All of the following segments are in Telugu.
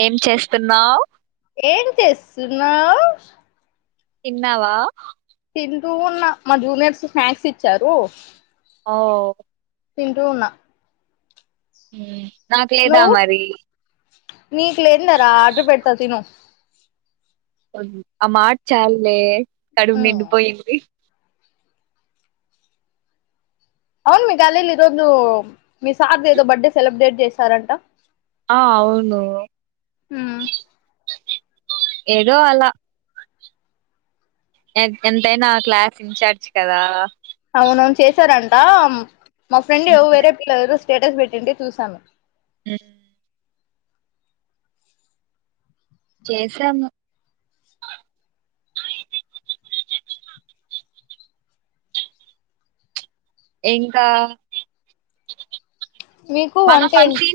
ఏం చేస్తున్నావు ఏం చేస్తున్నా తన్నావా తింటూ ఉన్న మా జూనియర్స్ స్నాక్స్ ఇచ్చారు ఓ తింటూ ఉన్నా హమ్ నాకు లేదా నువ్వు మరి నీకు లేదు మరి ఆర్డర్ పెడతా తిను. ఆ మాట చాల్లే. కడుపు నిండి పోయింది. అవును మీ గల్లీలో ఈ రోజు మీ సార్ దేదో బర్త్డే సెలెబ్రేట్ చేస్ శారంట ఆ అవును ఏదో అలా ఎం ఎంతైనా క్లాస్ ఇన్ఛార్జ్ కదా! అవునవును చేశారంట. మా ఫ్రెండ్ ఎవ్ వేరే పిల్ల [unintelligible] స్టేటస్ పెట్టింటే చూశాను. హ్మ్ చేశాము. ఇంకా మీకు వంటేంటి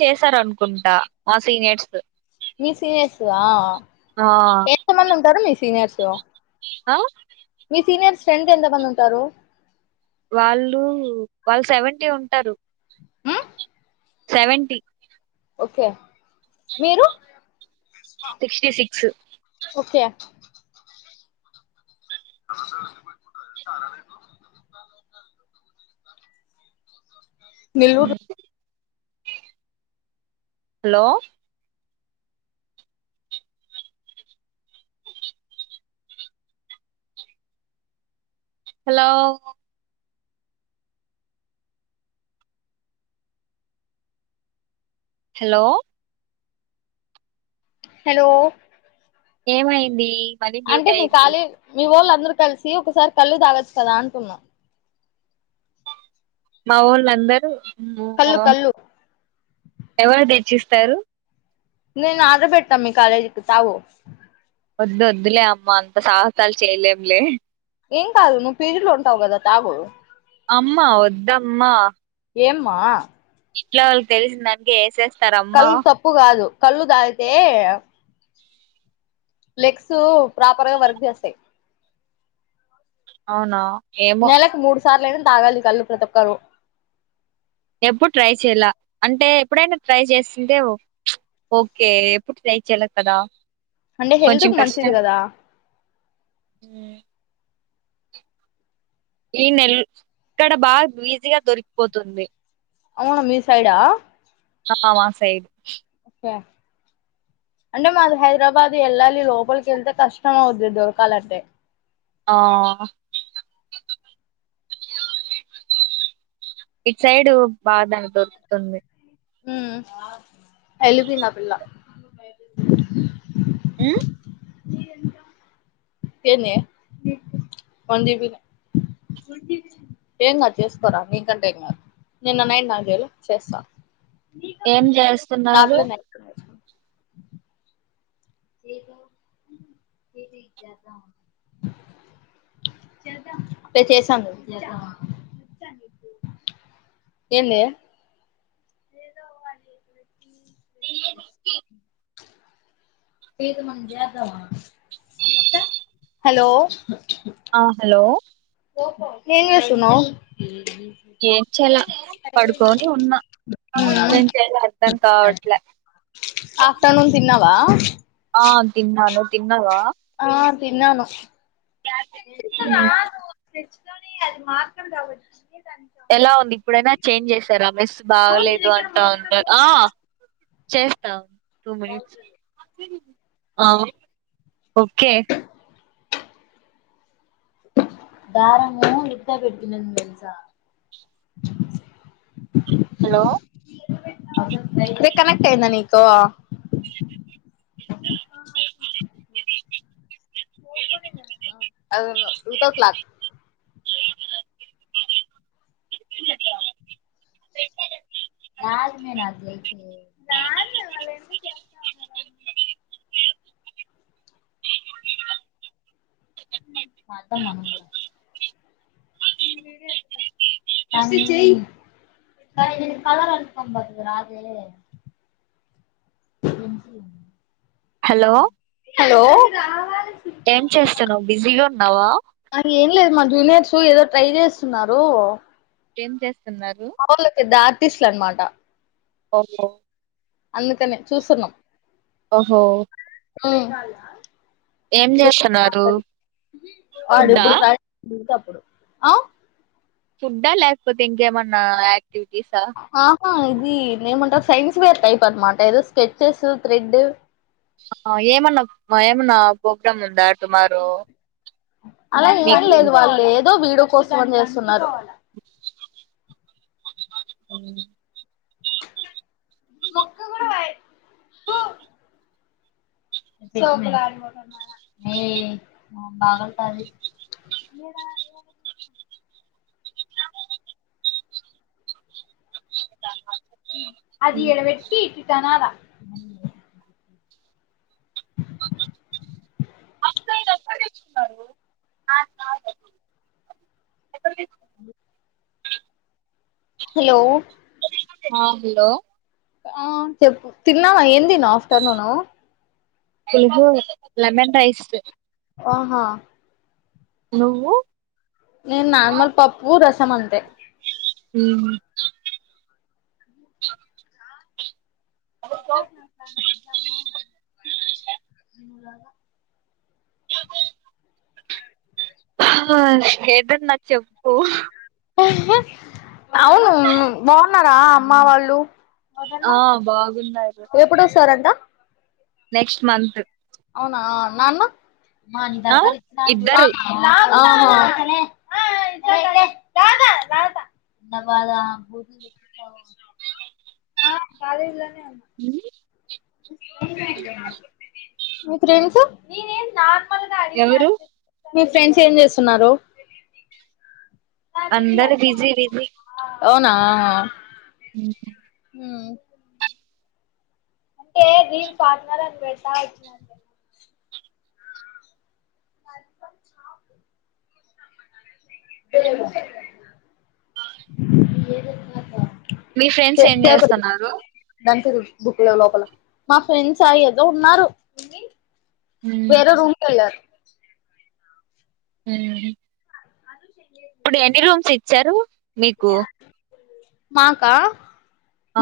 చేశారనుకుంటా మా సీనియర్స్. మీ సీనియర్స్థా ఆ ఎంత మంది ఉంటారు మీ సీనియర్స్? తో ఆ సీనియర్స్ ఫ్రెండ్స్ ఎంతమంది ఉంటారు? వాళ్ళు వాళ్ళు సెవెంటీ ఉంటారు. సెవెంటీ. ఓకే మీరు సిక్స్టీ సిక్స్ ఓకే అ తారణ నెల్లూరు హ్మ్ హలో హలో హలో హలో ఏమైంది? మళ్ళీ అంటే మ్యూట్ మీ అయింది ఖాళీ మీ వోళ్లన్ అందరు కలిసి ఒకసారి కల్లు తాగచ్చు కదా అనుకున్నాం. మా వోళ్ళు అందరూ కళ్ళు కళ్ళు ఎవరు దెచ్చిస్ ప్పారు. నేను ఆర్డర్ పెడతాం మీ కాలేజీకి తావ వద్ వద్దులే అమ్మ అంత సాహసాలు చేయలేంలే ఏం కాదు నువ్ పీజీలు ఉంటావుదా తాగుోదు అమ్మా వద్దమ్మా ఏమ్మా ఇట్ వాళ్ళకి తెలిసింది అందుకే ఏసే కళ్ళు తప్పు కాదు కళ్ళు తాగితే లెగ్స్ ప్రాపర్ గా వర్క్ చేస్తాయి అవునా ఏమో నెలలకు మూడు సార్లు తాగాలి కళ్ళు ప్రతి ఒక్కరు ఎప్పుడు ట్రై చెయలే అంటే ఎప్పుడైనా ట్రై చేసిందే ఓకే ఎప్పుడు ట్రై చెయ్యలే కదా అంటే హెల్త్ కొంచెం కు మంచిది కష్టం కదా ఈ నెల ఇక్కడ బాగా ఈజీగా దొరికిపోతుంది అవునా మీ సైడా ఆవా సైడి ే అంటే మాది హైదరాబాద్ వెళ్ళాలి లోపలికి వెళ్తే కష్టం అవుద్ది దొరకాలంటే ఆ ఇట్ సైడు బాద దొరుకుతుంది హ్మ్మ్ ఎల్లిపోయింది ఆ పిల్ల హ్మ్మ్ ఏ ఎ ఏన్ ఏ చేసుకోరా నకంటే నిైాలులు చేస్తా ఏం చేస్తున్నారు రాత్రి నైట్ అే చేసాను ఏంది ఎ ఏ అ హలో ఆ హలో ఏంస్తున్నావు ఏం చేాల పడుకొని ఉన్నా నేం చేాల అర్థం కావట్లే ఆఫ్టర్నూన్ తిన్నావా ఆ తిన్నాను తిన్నద ఆ తిన్నను ఉమ్ అ అది మాత్రం కావచ్చు ఎలా ఉంది ఇప్పుడైనా చేంజ్ చేసారా మిస్ బాగలేదు అంటా ఉన్నారు చేస్తావును తూ మరి ఆ ఓకే దారము ఇద్ద పెడుతునని దెలుసా హలో కనెక్ట్ అయిందా నీకు అదేమో [inaudible] క్లాక్ రాజు నే నేను అట్లా అయితే [unintelligible] అదా మనందర కలర్ అపంతు రా అద హలో హలో ఏం చేస్తానవ్ బిజీగా ఉన్నావా అది ఏం లేదు మా జూనియర్స్ ఏదో ట్రై చేస్తున్నారు ఎం చెస్ అ ద [unintelligible] తీస్లాండ్న్మాట ఓహో అందుకనే చూసున్నాం ఓహో ఉమ్ ఏం చేస్తున్నారు ఫుడ్డా వాడిప్పుడు ఆ ఫుడ్డా లేకపోతే ఇంకేమన్నా లైక్ ఆహా ఇది నేమ్ ఉంటారు సైన్స్ పేర్ టైప్ అన్మట ఏదో స్కెచ్చస్ థ్రెడ్ ఏమన్నా ఏమన్నా ప్రోగ్రామ్ ఉందా టుమారో అలా ఏం మీకు లేదు వాళ్ళు ఏదో వీడియో కోసం ఫోన్ జెస్తున్నారు అవు [unintelligible] తోక్క కూడా పాయె తు పగల్తాది అది ఉమ్. ఇడ వెట్టి ఇటణాల అక్క ఎక్కస్తున్నారు బ్ హలో హలో ఆ చెప్పు తిన్నావా ఏ తిను ఆఫ్టర్నూను [unintelligible] లెమన్ రైస్ ఆహా నువ్వు నేను నార్మల్ పప్పు రస్ సమంతే ఊ ఏాదము [inaudible] అ స్కేటర్ నా చెప్పు అవును బాగున్నారా అమ్మ వాళ్ళు ఆ బాగున్నారు ఎప్పుడొస్తారంట నెక్స్ట్ మంత్ అవునా నాన్న ఆ ఇద్దరు నా ఆహా మ్ ఇ మాకు మీ ఫ్రెండ్స్ మ ఎవరు గడిని మీ ఫ్రెండ్స్ ఏం చేస్తున్నారు. అందరు బిజీ బిజీ అవునా మ్ హూ ఉమ్ అంటే [unintelligible] పార్ట్నర్ అని పెడతా వచ్చిన [inaudible] న చపి ఏ మీ ఫ్రెండ్స్ ఏం చేస్తున్నారు. దానికి మా ఫ్రెండ్సా ఏదో ఉన్నారు. వేరే ఉమ్, రూమ్ కెల్లారు ఉమ్ చారు మీకు మాకా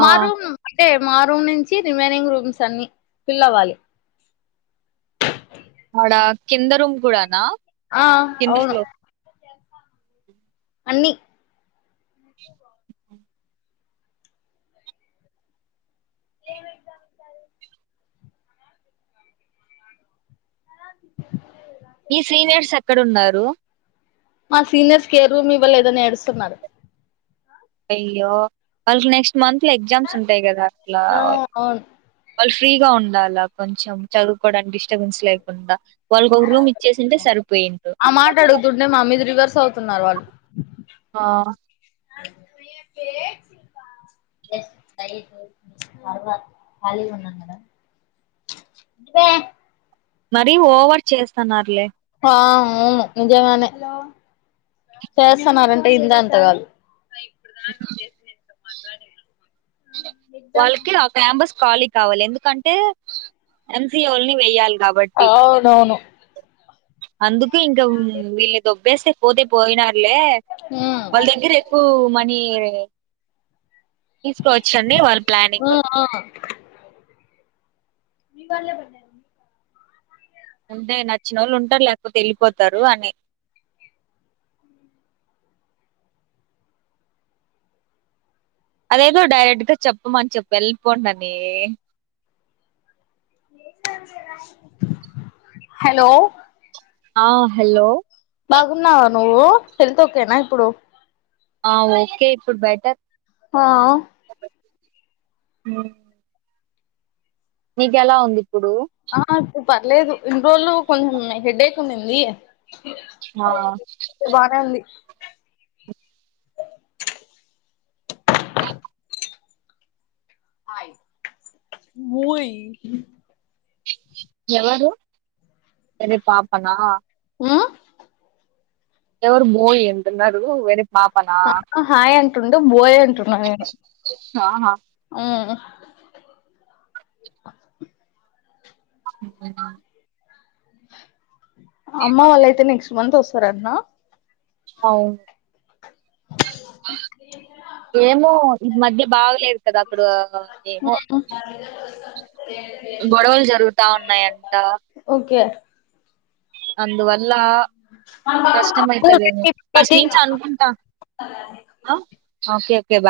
ఆ మా రూమ్ అంటే మా రూమ్ నుంచి రిమైనింగ్ రూమ్స్ అన్ని ఫిల్ అవ్వాలి. ఆడా కింద రూమ్ గూడనా ఆ అవును అన్ని క మీ సీనియర్స్ ఎక్కడ వున్నారు. మా సీనియర్స్ కి ఎ రూమ్ ఇవ్వలేదు అని ఏడుస్తున్నారు. అయ్యో వాళ్ళకి నెక్స్ ట్ మంత్ లో ఎగ్జామ్స్ ఉంటాయి కదా అట్లా ఆ అవును వాళ్లు ఫ్రీగా ఉండాల కొంచెం చదువుకోవడానికి డిస్టబెన్స్ లేకుండా వాళ్ళకి ఒక రూమ్ ఇచ్చేసింటే సరిపోయిఉండు స్తున్నారు వాళ్ళు ఖాళీగా ఉన్న కదా మరీ ఓవర్ చేస్తున్నారులే ఆ అవును నిజంగానే చేస్తాన్నారం ఇందా అంత కాదు చేస్కో [inaudible] వాళ్ళకి ఆ క్యాంపస్ కాలి కావాలి ఎందుకంటే ఎన్సిఓల్ని వేయ్యాలి అవునవును అ అందుకు ఇంకా వీళ్ళని దొబ్బేస్తే పోతే పోయినా లె వాళ్ళ దగ్గర ఎక్కువ మ నీవే తీసుకోవచ్చండి వారి ప్లానింగ్ మీ వాళ్లే పడ్డది ఉంటె నచ్చినోళ్ళు ఉంటారు లేకపోతే ఎళ్ళిపోతారు అని అదేదో డైరెక్ట్ గా చెప్పమని చెప్పి వెళ్ళిపోండనీ హలో ఆ హలో బాగున్నా నువ్వు టెన్త్ ఓక్ నా ఇప్పుడు ఆ ఓకే ఇప్పుడు బెటర్ ఆ ఉమ్ నీకెలా ఉంది ఇప్పుడు ఆ స పర్లేదు ఇన్ని రోజులు కొం హెడేక్ ఉండింది ఆ బాగా అంది ముయ్ ఎవరు సరే పాపనా ఆ ఎవరు మోయ్ అంటన్నారు వెనక్ అ ఆ హాయ్ అంటుండు బోయ్ అంటున్నా నేను ఆహా ఉమ్ [inaudible] అమ్మ వాళ్ళైతే నెక్స్ట్ మంత్ ఓస్ సరేన్నా అవ్ ఏమో ఇ మధ్య బాగలేదు కదా అప్పుడు ఉ [inaudible] గొడవలు జరుగుతాన్నాయంట ఓకే అందు వల్ల అలా కష్టం అవుతుంది ఏమో ప్రతి ఓకే ఓకే గా